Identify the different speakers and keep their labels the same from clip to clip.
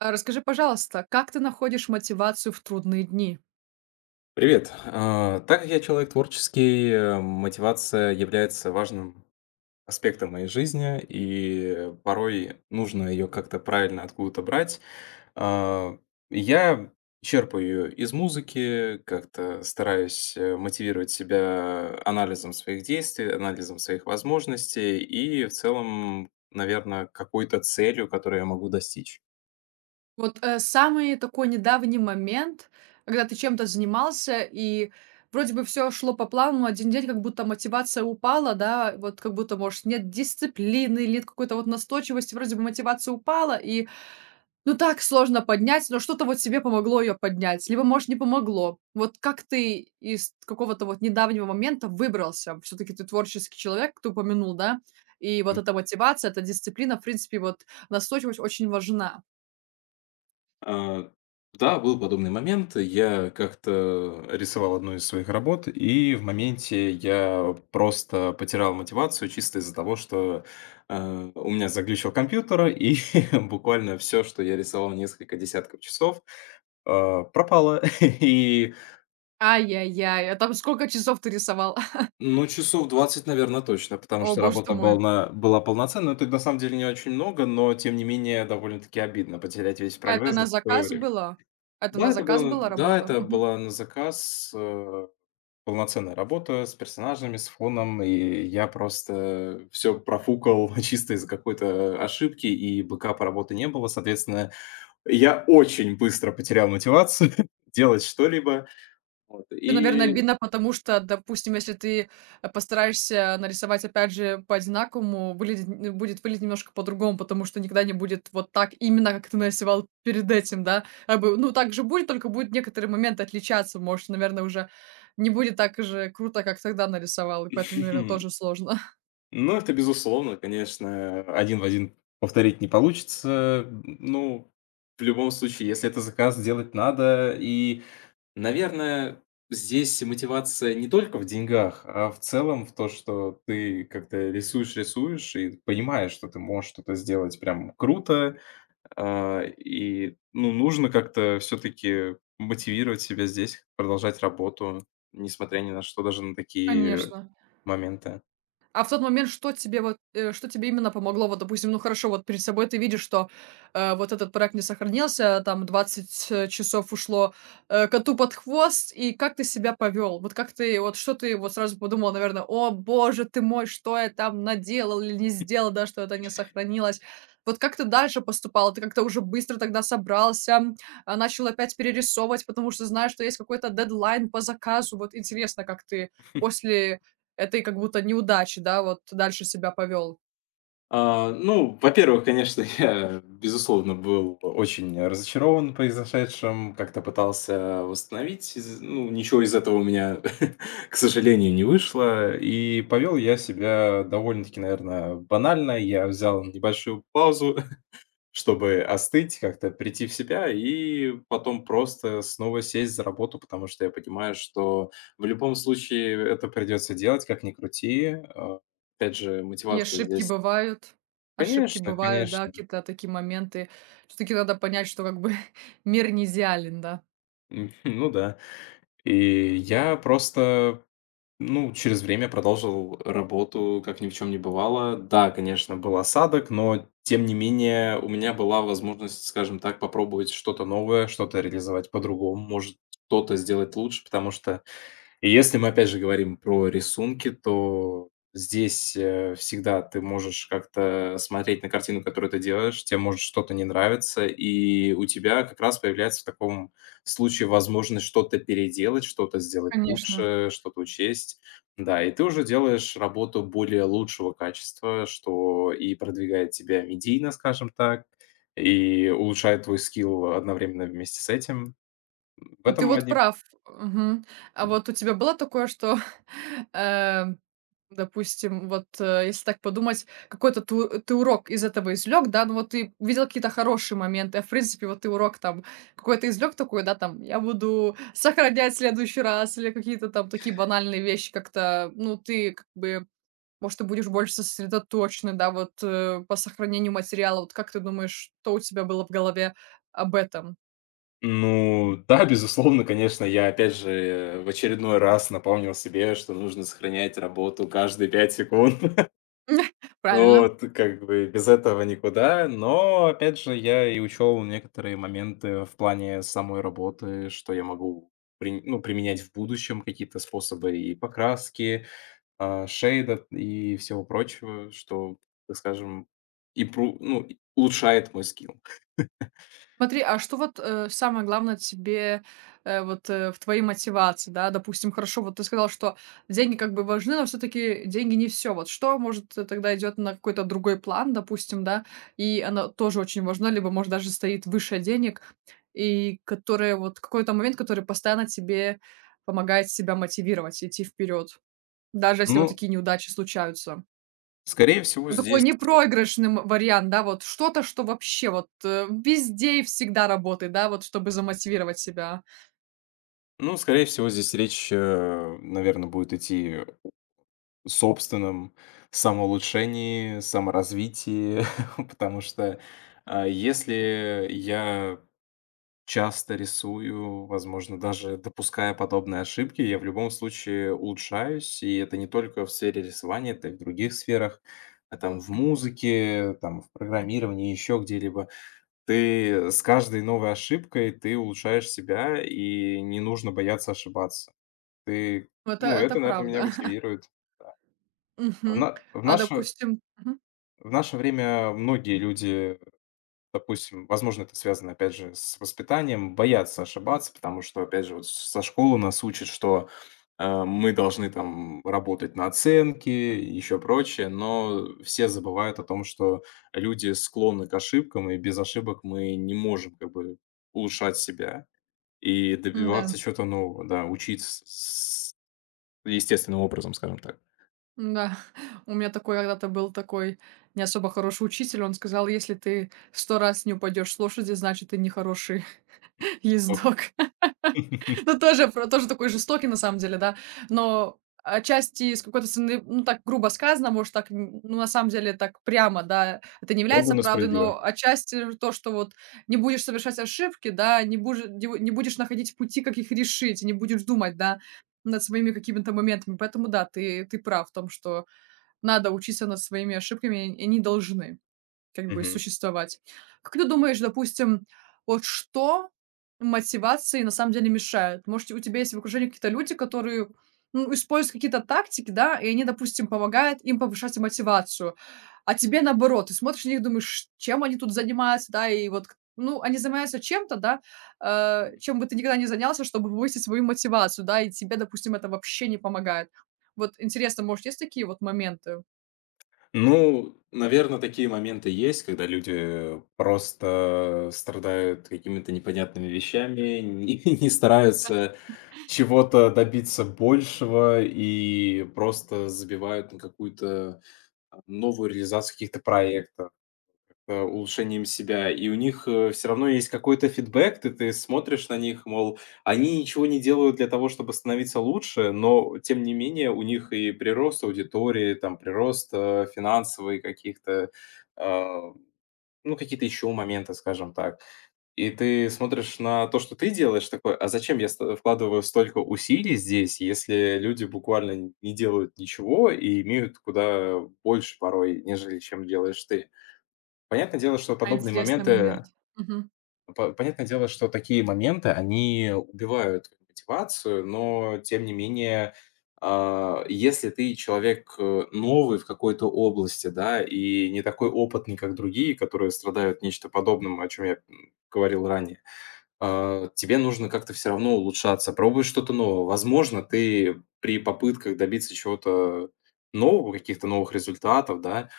Speaker 1: А расскажи, пожалуйста, как ты находишь мотивацию в трудные дни?
Speaker 2: Привет. Так как я человек творческий, мотивация является важным аспектом моей жизни, и порой нужно ее как-то правильно откуда-то брать. А, Я черпаю ее из музыки, как-то стараюсь мотивировать себя анализом своих действий, анализом своих возможностей и в целом, наверное, какой-то целью, которую я могу достичь.
Speaker 1: Вот, самый такой недавний момент, когда ты чем-то занимался и вроде бы все шло по плану, но 1 день как будто мотивация упала, да, вот как будто, может, нет дисциплины или нет какой-то вот настойчивости, вроде бы мотивация упала, и ну, так сложно поднять, но что-то вот себе помогло ее поднять, либо, может, не помогло. Вот как ты из какого-то вот недавнего момента выбрался? Все таки ты творческий человек, ты упомянул, да? И вот эта мотивация, эта дисциплина, в принципе, вот настойчивость очень важна.
Speaker 2: А, да, был подобный момент. Я как-то рисовал одну из своих работ, и в моменте я просто потерял мотивацию чисто из-за того, что, у меня заглючил компьютер, и буквально все, что я рисовал несколько десятков часов, пропало. И,
Speaker 1: Ай-яй-яй, а там сколько часов ты рисовал?
Speaker 2: ну, часов двадцать, наверное, точно, потому
Speaker 1: О
Speaker 2: что
Speaker 1: боже ты
Speaker 2: работа была
Speaker 1: мой.
Speaker 2: на была полноценная. Это на самом деле не очень много, но тем не менее довольно-таки обидно потерять весь
Speaker 1: А это
Speaker 2: прогресс за
Speaker 1: на
Speaker 2: такое
Speaker 1: заказ
Speaker 2: время.
Speaker 1: было? Это на
Speaker 2: Да, это
Speaker 1: заказ
Speaker 2: было
Speaker 1: была
Speaker 2: да,
Speaker 1: работа?
Speaker 2: это была на заказ, полноценная работа с персонажами, с фоном, и я просто все профукал чисто из-за какой-то ошибки, и бэкапа работы не было. Соответственно, я очень быстро потерял мотивацию делать что-либо. Вот,
Speaker 1: Это, наверное,
Speaker 2: и
Speaker 1: обидно, потому что, допустим, если ты, постараешься нарисовать, опять же, по-одинаковому, выглядеть н будет выглядеть немножко по-другому, потому что никогда не будет вот так, именно как ты нарисовал перед этим, да. Как бы, ну, так же будет, только будет некоторые моменты отличаться. Может, наверное, уже не будет так же круто, как тогда нарисовал, и поэтому, наверное, тоже сложно.
Speaker 2: Ну, это, безусловно, конечно, один в один повторить не получится. Ну, в любом случае, если это заказ, делать надо. И наверное, здесь мотивация не только в деньгах, а в целом в то, что ты как-то рисуешь, рисуешь и понимаешь, что ты можешь что-то сделать прям круто. Ну, нужно как-то все-таки мотивировать себя здесь, продолжать работу, несмотря ни на что, даже на такие
Speaker 1: Конечно.
Speaker 2: моменты.
Speaker 1: А в тот момент, что тебе вот, что тебе именно помогло? Вот, допустим, ну хорошо, вот перед собой ты видишь, что вот этот проект не сохранился, там 20 часов ушло коту под хвост, и как ты себя повел? Вот как ты, вот что ты вот сразу подумал, наверное, о боже ты мой, что я там наделал или не сделал, да, что это не сохранилось. Вот как ты дальше поступал? Ты как-то уже быстро тогда собрался, начал опять перерисовывать, потому что знаешь, что есть какой-то дедлайн по заказу. Вот интересно, как ты после этой как будто неудачи, да, вот дальше себя повел.
Speaker 2: Ну, во-первых, конечно, я, безусловно, был очень разочарован произошедшим, как-то пытался восстановить, ничего из этого у меня, к сожалению, не вышло, и повел я себя довольно-таки, наверное, банально, я взял небольшую паузу, чтобы остыть, как-то прийти в себя и потом просто снова сесть за работу, потому что я понимаю, что в любом случае это придется делать, как ни крути. Опять же,
Speaker 1: И
Speaker 2: мотивация
Speaker 1: ошибки
Speaker 2: здесь.
Speaker 1: бывают, ошибки
Speaker 2: Конечно,
Speaker 1: бывают, да,
Speaker 2: конечно.
Speaker 1: какие-то такие моменты. Всё-таки надо понять, что как бы мир не идеален, да.
Speaker 2: М, ну да. И я просто, ну, через время продолжил работу, как ни в чем не бывало. Да, конечно, был осадок, но тем не менее у меня была возможность, скажем так, попробовать что-то новое, что-то реализовать по-другому, может, что-то сделать лучше. Потому что И если мы опять же говорим про рисунки, то здесь, всегда ты можешь как-то смотреть на картину, которую ты делаешь, тебе может что-то не нравиться, и у тебя как раз появляется в таком случае возможность что-то переделать, что-то сделать
Speaker 1: Конечно.
Speaker 2: лучше, что-то учесть. Да, и ты уже делаешь работу более лучшего качества, что и продвигает тебя медийно, скажем так, и улучшает твой скилл одновременно вместе с этим. В
Speaker 1: Ну, ты
Speaker 2: этом
Speaker 1: вот
Speaker 2: одни
Speaker 1: прав. Мгм. А вот у тебя было такое, что, э, допустим, вот, если так подумать, какой-то ты урок из этого извлек, да? Ну, вот ты видел какие-то хорошие моменты, а в принципе, вот ты урок там какой-то извлек такой, да, там: «Я буду сохранять в следующий раз», или какие-то там такие банальные вещи как-то, ну, ты как бы, может, ты будешь больше сосредоточен, да, вот, по сохранению материала. Вот как ты думаешь, что у тебя было в голове об этом?
Speaker 2: Ну да, безусловно, конечно, я опять же в очередной раз напомнил себе, что нужно сохранять работу каждые 5 секунд.
Speaker 1: Правильно.
Speaker 2: Вот, как бы без этого никуда. Но опять же, я и учел некоторые моменты в плане самой работы, что я могу применять в будущем какие-то способы и покраски, шейда и всего прочего, что, так скажем, и улучшает мой скилл.
Speaker 1: Смотри, а что вот, самое главное тебе, вот, в твоей мотивации, да? Допустим, хорошо, вот ты сказал, что деньги как бы важны, но все-таки деньги не все. Вот что, может, тогда идет на какой-то другой план, допустим, да, и оно тоже очень важно, либо, может, даже стоит выше денег, и которое вот какой-то момент, который постоянно тебе помогает себя мотивировать, идти вперед, даже если
Speaker 2: Ну,
Speaker 1: вот такие неудачи случаются?
Speaker 2: скорее всего,
Speaker 1: Ну, такой
Speaker 2: здесь
Speaker 1: непроигрышным вариант, да, вот что-то, что вообще вот, везде и всегда работает, да, вот чтобы замотивировать себя.
Speaker 2: Ну, скорее всего, здесь речь, наверное, будет идти о собственном самоулучшении, саморазвитии, потому что, если я часто рисую, возможно, даже допуская подобные ошибки, я в любом случае улучшаюсь. И это не только в сфере рисования, это и в других сферах, там в музыке, там в программировании, еще где-либо. Ты с каждой новой ошибкой ты улучшаешь себя, и не нужно бояться ошибаться. Ты
Speaker 1: Ну, Это
Speaker 2: ну,
Speaker 1: это
Speaker 2: это, наверное, меня
Speaker 1: правда.
Speaker 2: мотивирует. В на
Speaker 1: Мгм.
Speaker 2: в
Speaker 1: А
Speaker 2: наше
Speaker 1: допустим, мгм.
Speaker 2: в наше время многие люди, допустим, возможно, это связано, опять же, с воспитанием, боятся ошибаться, потому что, опять же, вот со школы нас учат, что, мы должны там работать на оценки и еще прочее, но все забывают о том, что люди склонны к ошибкам, и без ошибок мы не можем как бы улучшать себя и
Speaker 1: Да,
Speaker 2: добиваться чего-то нового, да, учиться с естественным образом, скажем
Speaker 1: да. У меня такой когда-то был такой не особо хороший учитель. Он сказал: «Если ты 100 раз не упадешь с лошади, значит, ты не хороший
Speaker 2: так.
Speaker 1: ездок». Ну, тоже такой жестокий, на самом деле, да. Но отчасти с какой-то стороны, ну, так грубо сказано, может, так, н ну, на самом деле, так прямо, да, это не является
Speaker 2: Ругано
Speaker 1: правдой,
Speaker 2: справедливо.
Speaker 1: но отчасти то, что вот не будешь совершать ошибки, да, не будешь находить пути, как их решить, не будешь думать, да, над своими какими-то моментами. Поэтому да, ты прав в том, что надо учиться над своими ошибками, и они должны. Как бы
Speaker 2: Мгм.
Speaker 1: существовать. Как ты думаешь, допустим, вот что мотивации на самом деле мешает? Может, у тебя есть в окружении какие-то люди, которые, ну, используют какие-то тактики, да, и они, допустим, помогают им повышать мотивацию, а тебе наоборот. Ты смотришь на них, думаешь, чем они тут занимаются, да, и вот, к ну, они занимаются чем-то, да, чем бы ты никогда не занялся, чтобы повысить свою мотивацию, да, и тебе, допустим, это вообще не помогает. Вот интересно, может, есть такие вот моменты?
Speaker 2: Ну, наверное, такие моменты есть, когда люди просто страдают какими-то непонятными вещами, не стараются чего-то добиться большего и просто забивают на какую-то новую реализацию каких-то проектов. Улучшением себя, и у них, все равно есть какой-то фидбэк. Ты смотришь на них, мол, они ничего не делают для того, чтобы становиться лучше, но тем не менее у них и прирост аудитории, там прирост, финансовый каких-то, э, ну, какие-то еще моменты, скажем так. И ты смотришь на то, что ты делаешь, такой: "А зачем я ст вкладываю столько усилий здесь, если люди буквально не делают ничего и имеют куда больше порой, нежели чем делаешь ты?" Понятное дело, что подобные
Speaker 1: Интересный момент.
Speaker 2: моменты понятное дело, что такие моменты, они убивают мотивацию, но тем не менее, если ты человек, новый в какой-то области, да, и не такой опытный, как другие, которые страдают нечто подобным, о чем я, говорил ранее, тебе нужно как-то все равно улучшаться, пробовать что-то новое. Возможно, ты при попытках добиться чего-то нового, каких-то новых результатов, да,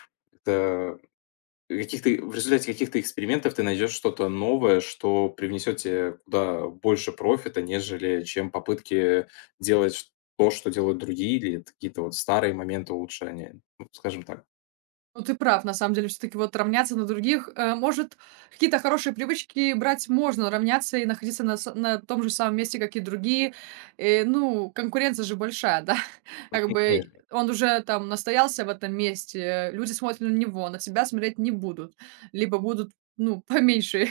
Speaker 2: Каких-то в результате каких-то экспериментов ты найдешь что-то новое, что привнесет тебе куда больше профита, нежели чем попытки делать ш то, что делают другие, или это какие-то вот старые моменты улучшения, ну, скажем так.
Speaker 1: Ну, ты прав, на самом деле, все таки вот равняться на других, может, какие-то хорошие привычки брать можно, равняться и находиться на том же самом месте, как и другие. Ну, конкуренция же большая, да,
Speaker 2: Ну,
Speaker 1: как бы
Speaker 2: конечно.
Speaker 1: он уже там настоялся в этом месте, люди смотрят на него, на тебя смотреть не будут, либо будут, ну, поменьше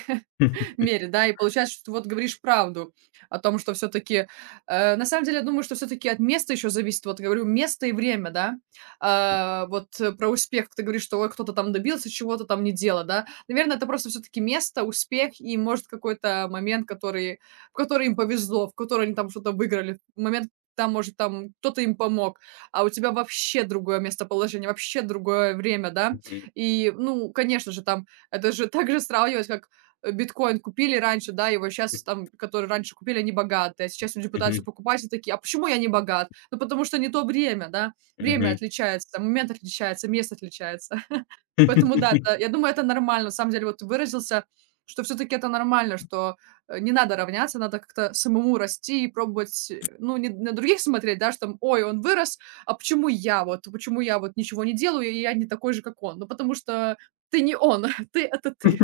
Speaker 1: мере, да, и получается, что ты вот говоришь правду о том, что все таки на самом деле, я думаю, что все таки от места еще зависит. Вот говорю, место и время, да. Вот про успех ты говоришь, что ой, кто-то там добился чего-то, там не дело, да. Наверное, это просто все таки место, успех и, может, какой-то момент, который в который им повезло, в который они там что-то выиграли, момент, там, может, там кто-то им помог, а у тебя вообще другое местоположение, вообще другое время, да.
Speaker 2: Мгм.
Speaker 1: И, ну, конечно же, там это же так же сравнивать, как биткоин купили раньше, да, его сейчас там, которые раньше купили, они богатые, а сейчас люди пытаются
Speaker 2: Мгм.
Speaker 1: покупать и такие, а почему я не богат? Ну, потому что не то время, да, время
Speaker 2: Мгм.
Speaker 1: отличается, момент отличается, место отличается. Поэтому, да, это — я думаю, это нормально, на самом деле, вот ты выразился, что все-таки это нормально, что не надо равняться, надо как-то самому расти и пробовать, ну, не на других смотреть, да, что там, ой, он вырос, а почему я вот ничего не делаю, и я не такой же, как он? Ну, потому что ты не он, ты — это ты.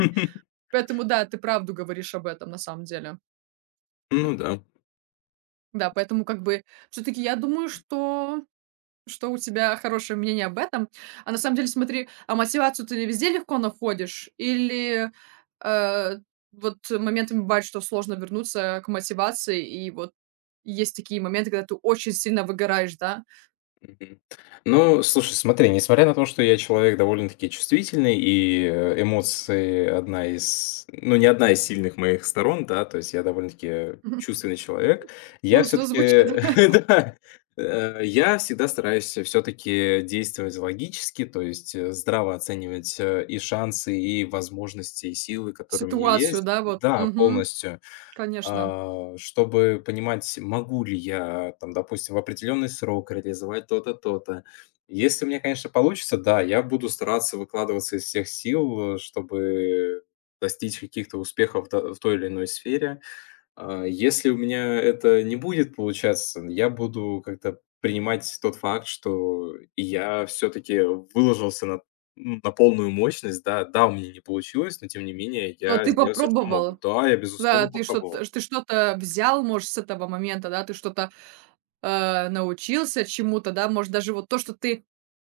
Speaker 1: Поэтому да, ты правду говоришь об этом на самом деле.
Speaker 2: Ну да.
Speaker 1: Да, поэтому как бы все таки я думаю, что у тебя хорошее мнение об этом. А на самом деле смотри, а мотивацию ты везде легко находишь или, э, вот моментами бывает, что сложно вернуться к мотивации, и вот есть такие моменты, когда ты очень сильно выгораешь, да?
Speaker 2: Мгм. Ну, слушай, смотри, несмотря на то, что я человек довольно-таки чувствительный, и эмоции одна из, ну, не одна из сильных моих сторон, да, то есть я довольно-таки чувственный человек, я
Speaker 1: Грустно
Speaker 2: все-таки,
Speaker 1: звучит.
Speaker 2: да, я всегда стараюсь все-таки действовать логически, то есть здраво оценивать и шансы, и возможности, и силы, которые у меня
Speaker 1: Ситуацию,
Speaker 2: есть.
Speaker 1: да, вот.
Speaker 2: Да,
Speaker 1: Мгм.
Speaker 2: полностью.
Speaker 1: Конечно.
Speaker 2: Чтобы понимать, могу ли я, там, допустим, в определенный срок реализовать то-то, то-то. Если у меня, конечно, получится, да, я буду стараться выкладываться из всех сил, чтобы достичь каких-то успехов в той или иной сфере. Если у меня это не будет получаться, я буду как-то принимать тот факт, что и я все-таки выложился на полную мощность, да, да, у меня не получилось, но тем не менее
Speaker 1: Но
Speaker 2: я
Speaker 1: ты
Speaker 2: сделал все, что мог.
Speaker 1: попробовал.
Speaker 2: Да, я,
Speaker 1: Да,
Speaker 2: безусловно,
Speaker 1: ты
Speaker 2: попробовал.
Speaker 1: что-то ты что-то взял, может, с этого момента, да? Ты что-то научился чему-то, да, может, даже вот то, что ты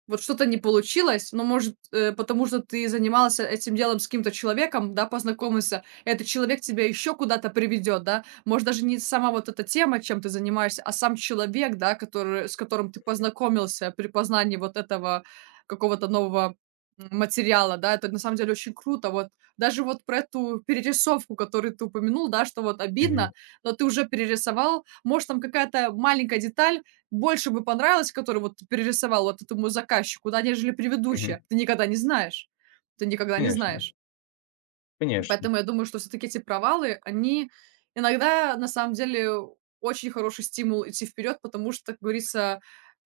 Speaker 1: вот что-то не получилось, но, может, потому что ты занимался этим делом с каким-то человеком, да, познакомился. Этот человек тебя еще куда-то приведет, да. Может, даже не сама вот эта тема, чем ты занимаешься, а сам человек, да, который, с которым ты познакомился при познании вот этого какого-то нового материала, да, это на самом деле очень круто. Вот даже вот про эту перерисовку, которую ты упомянул, да, что вот
Speaker 2: Мгм,
Speaker 1: обидно, но ты уже перерисовал, может, там какая-то маленькая деталь, больше бы понравилось, который вот ты перерисовал вот этому заказчику, да, нежели
Speaker 2: мгм.
Speaker 1: предыдущая. Ты никогда не знаешь. Ты никогда не
Speaker 2: Конечно,
Speaker 1: знаешь.
Speaker 2: конечно.
Speaker 1: Поэтому я думаю, что все таки эти провалы, они иногда на самом деле очень хороший стимул идти вперед, потому что, как говорится,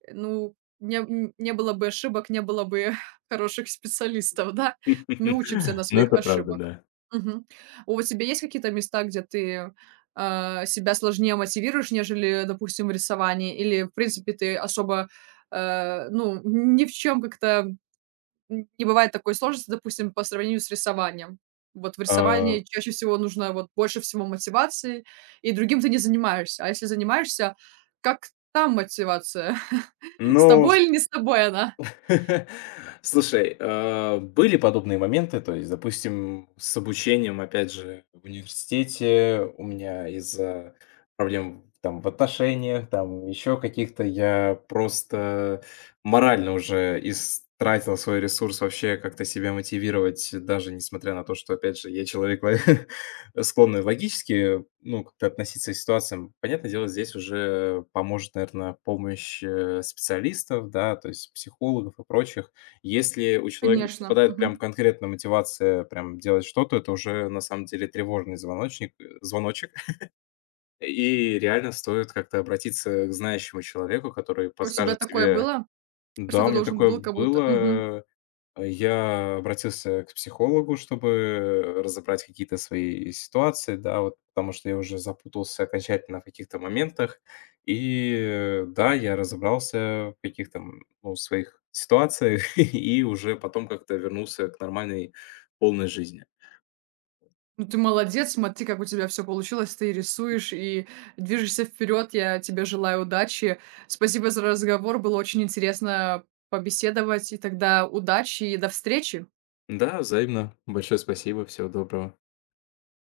Speaker 1: ну, не было бы ошибок, не было бы хороших специалистов, да. Мы учимся на
Speaker 2: Ну,
Speaker 1: своих
Speaker 2: это правда,
Speaker 1: ошибок.
Speaker 2: да.
Speaker 1: Мгм. У тебя есть какие-то места, где ты, себя сложнее мотивируешь, нежели, допустим, в рисовании? Или, в принципе, ты особо, ну, ни в чем как-то Н не бывает такой сложности, допустим, по сравнению с рисованием. Вот в
Speaker 2: А,
Speaker 1: рисовании чаще всего нужно вот больше всего мотивации, и другим ты не занимаешься. А если занимаешься, как там мотивация? С
Speaker 2: ну,
Speaker 1: тобой или не с тобой она?
Speaker 2: слушай, были подобные моменты. То есть, допустим, с обучением, опять же, в университете у меня из-за проблем там в отношениях, там еще каких-то, я просто морально уже истратил свой ресурс вообще как-то себя мотивировать, даже несмотря на то, что, опять же, я человек склонны логически, ну, как-то относиться к ситуациям. Понятное дело, здесь уже поможет, наверное, помощь специалистов, да, то есть психологов и прочих. Если у человека
Speaker 1: Конечно,
Speaker 2: пропадает прям
Speaker 1: мгм.
Speaker 2: конкретная мотивация прям делать что-то, это уже на самом деле тревожный звоночек. И реально стоит как-то обратиться к знающему человеку, который
Speaker 1: У тебя
Speaker 2: подскажет
Speaker 1: такое
Speaker 2: тебе,
Speaker 1: было, что
Speaker 2: да, у
Speaker 1: ты
Speaker 2: меня
Speaker 1: должен
Speaker 2: такое
Speaker 1: был кому-то мгм.
Speaker 2: было, я обратился к психологу, чтобы разобрать какие-то свои ситуации, да, вот, потому что я уже запутался окончательно в каких-то моментах. И да, я разобрался в каких-то ну, своих ситуациях и уже потом как-то вернулся к нормальной полной жизни.
Speaker 1: Ну, ты молодец, смотри, как у тебя все получилось, ты рисуешь и движешься вперед. Я тебе желаю удачи. Спасибо за разговор, было очень интересно побеседовать. И тогда удачи и до встречи!
Speaker 2: Да, взаимно. Большое спасибо. Всего доброго.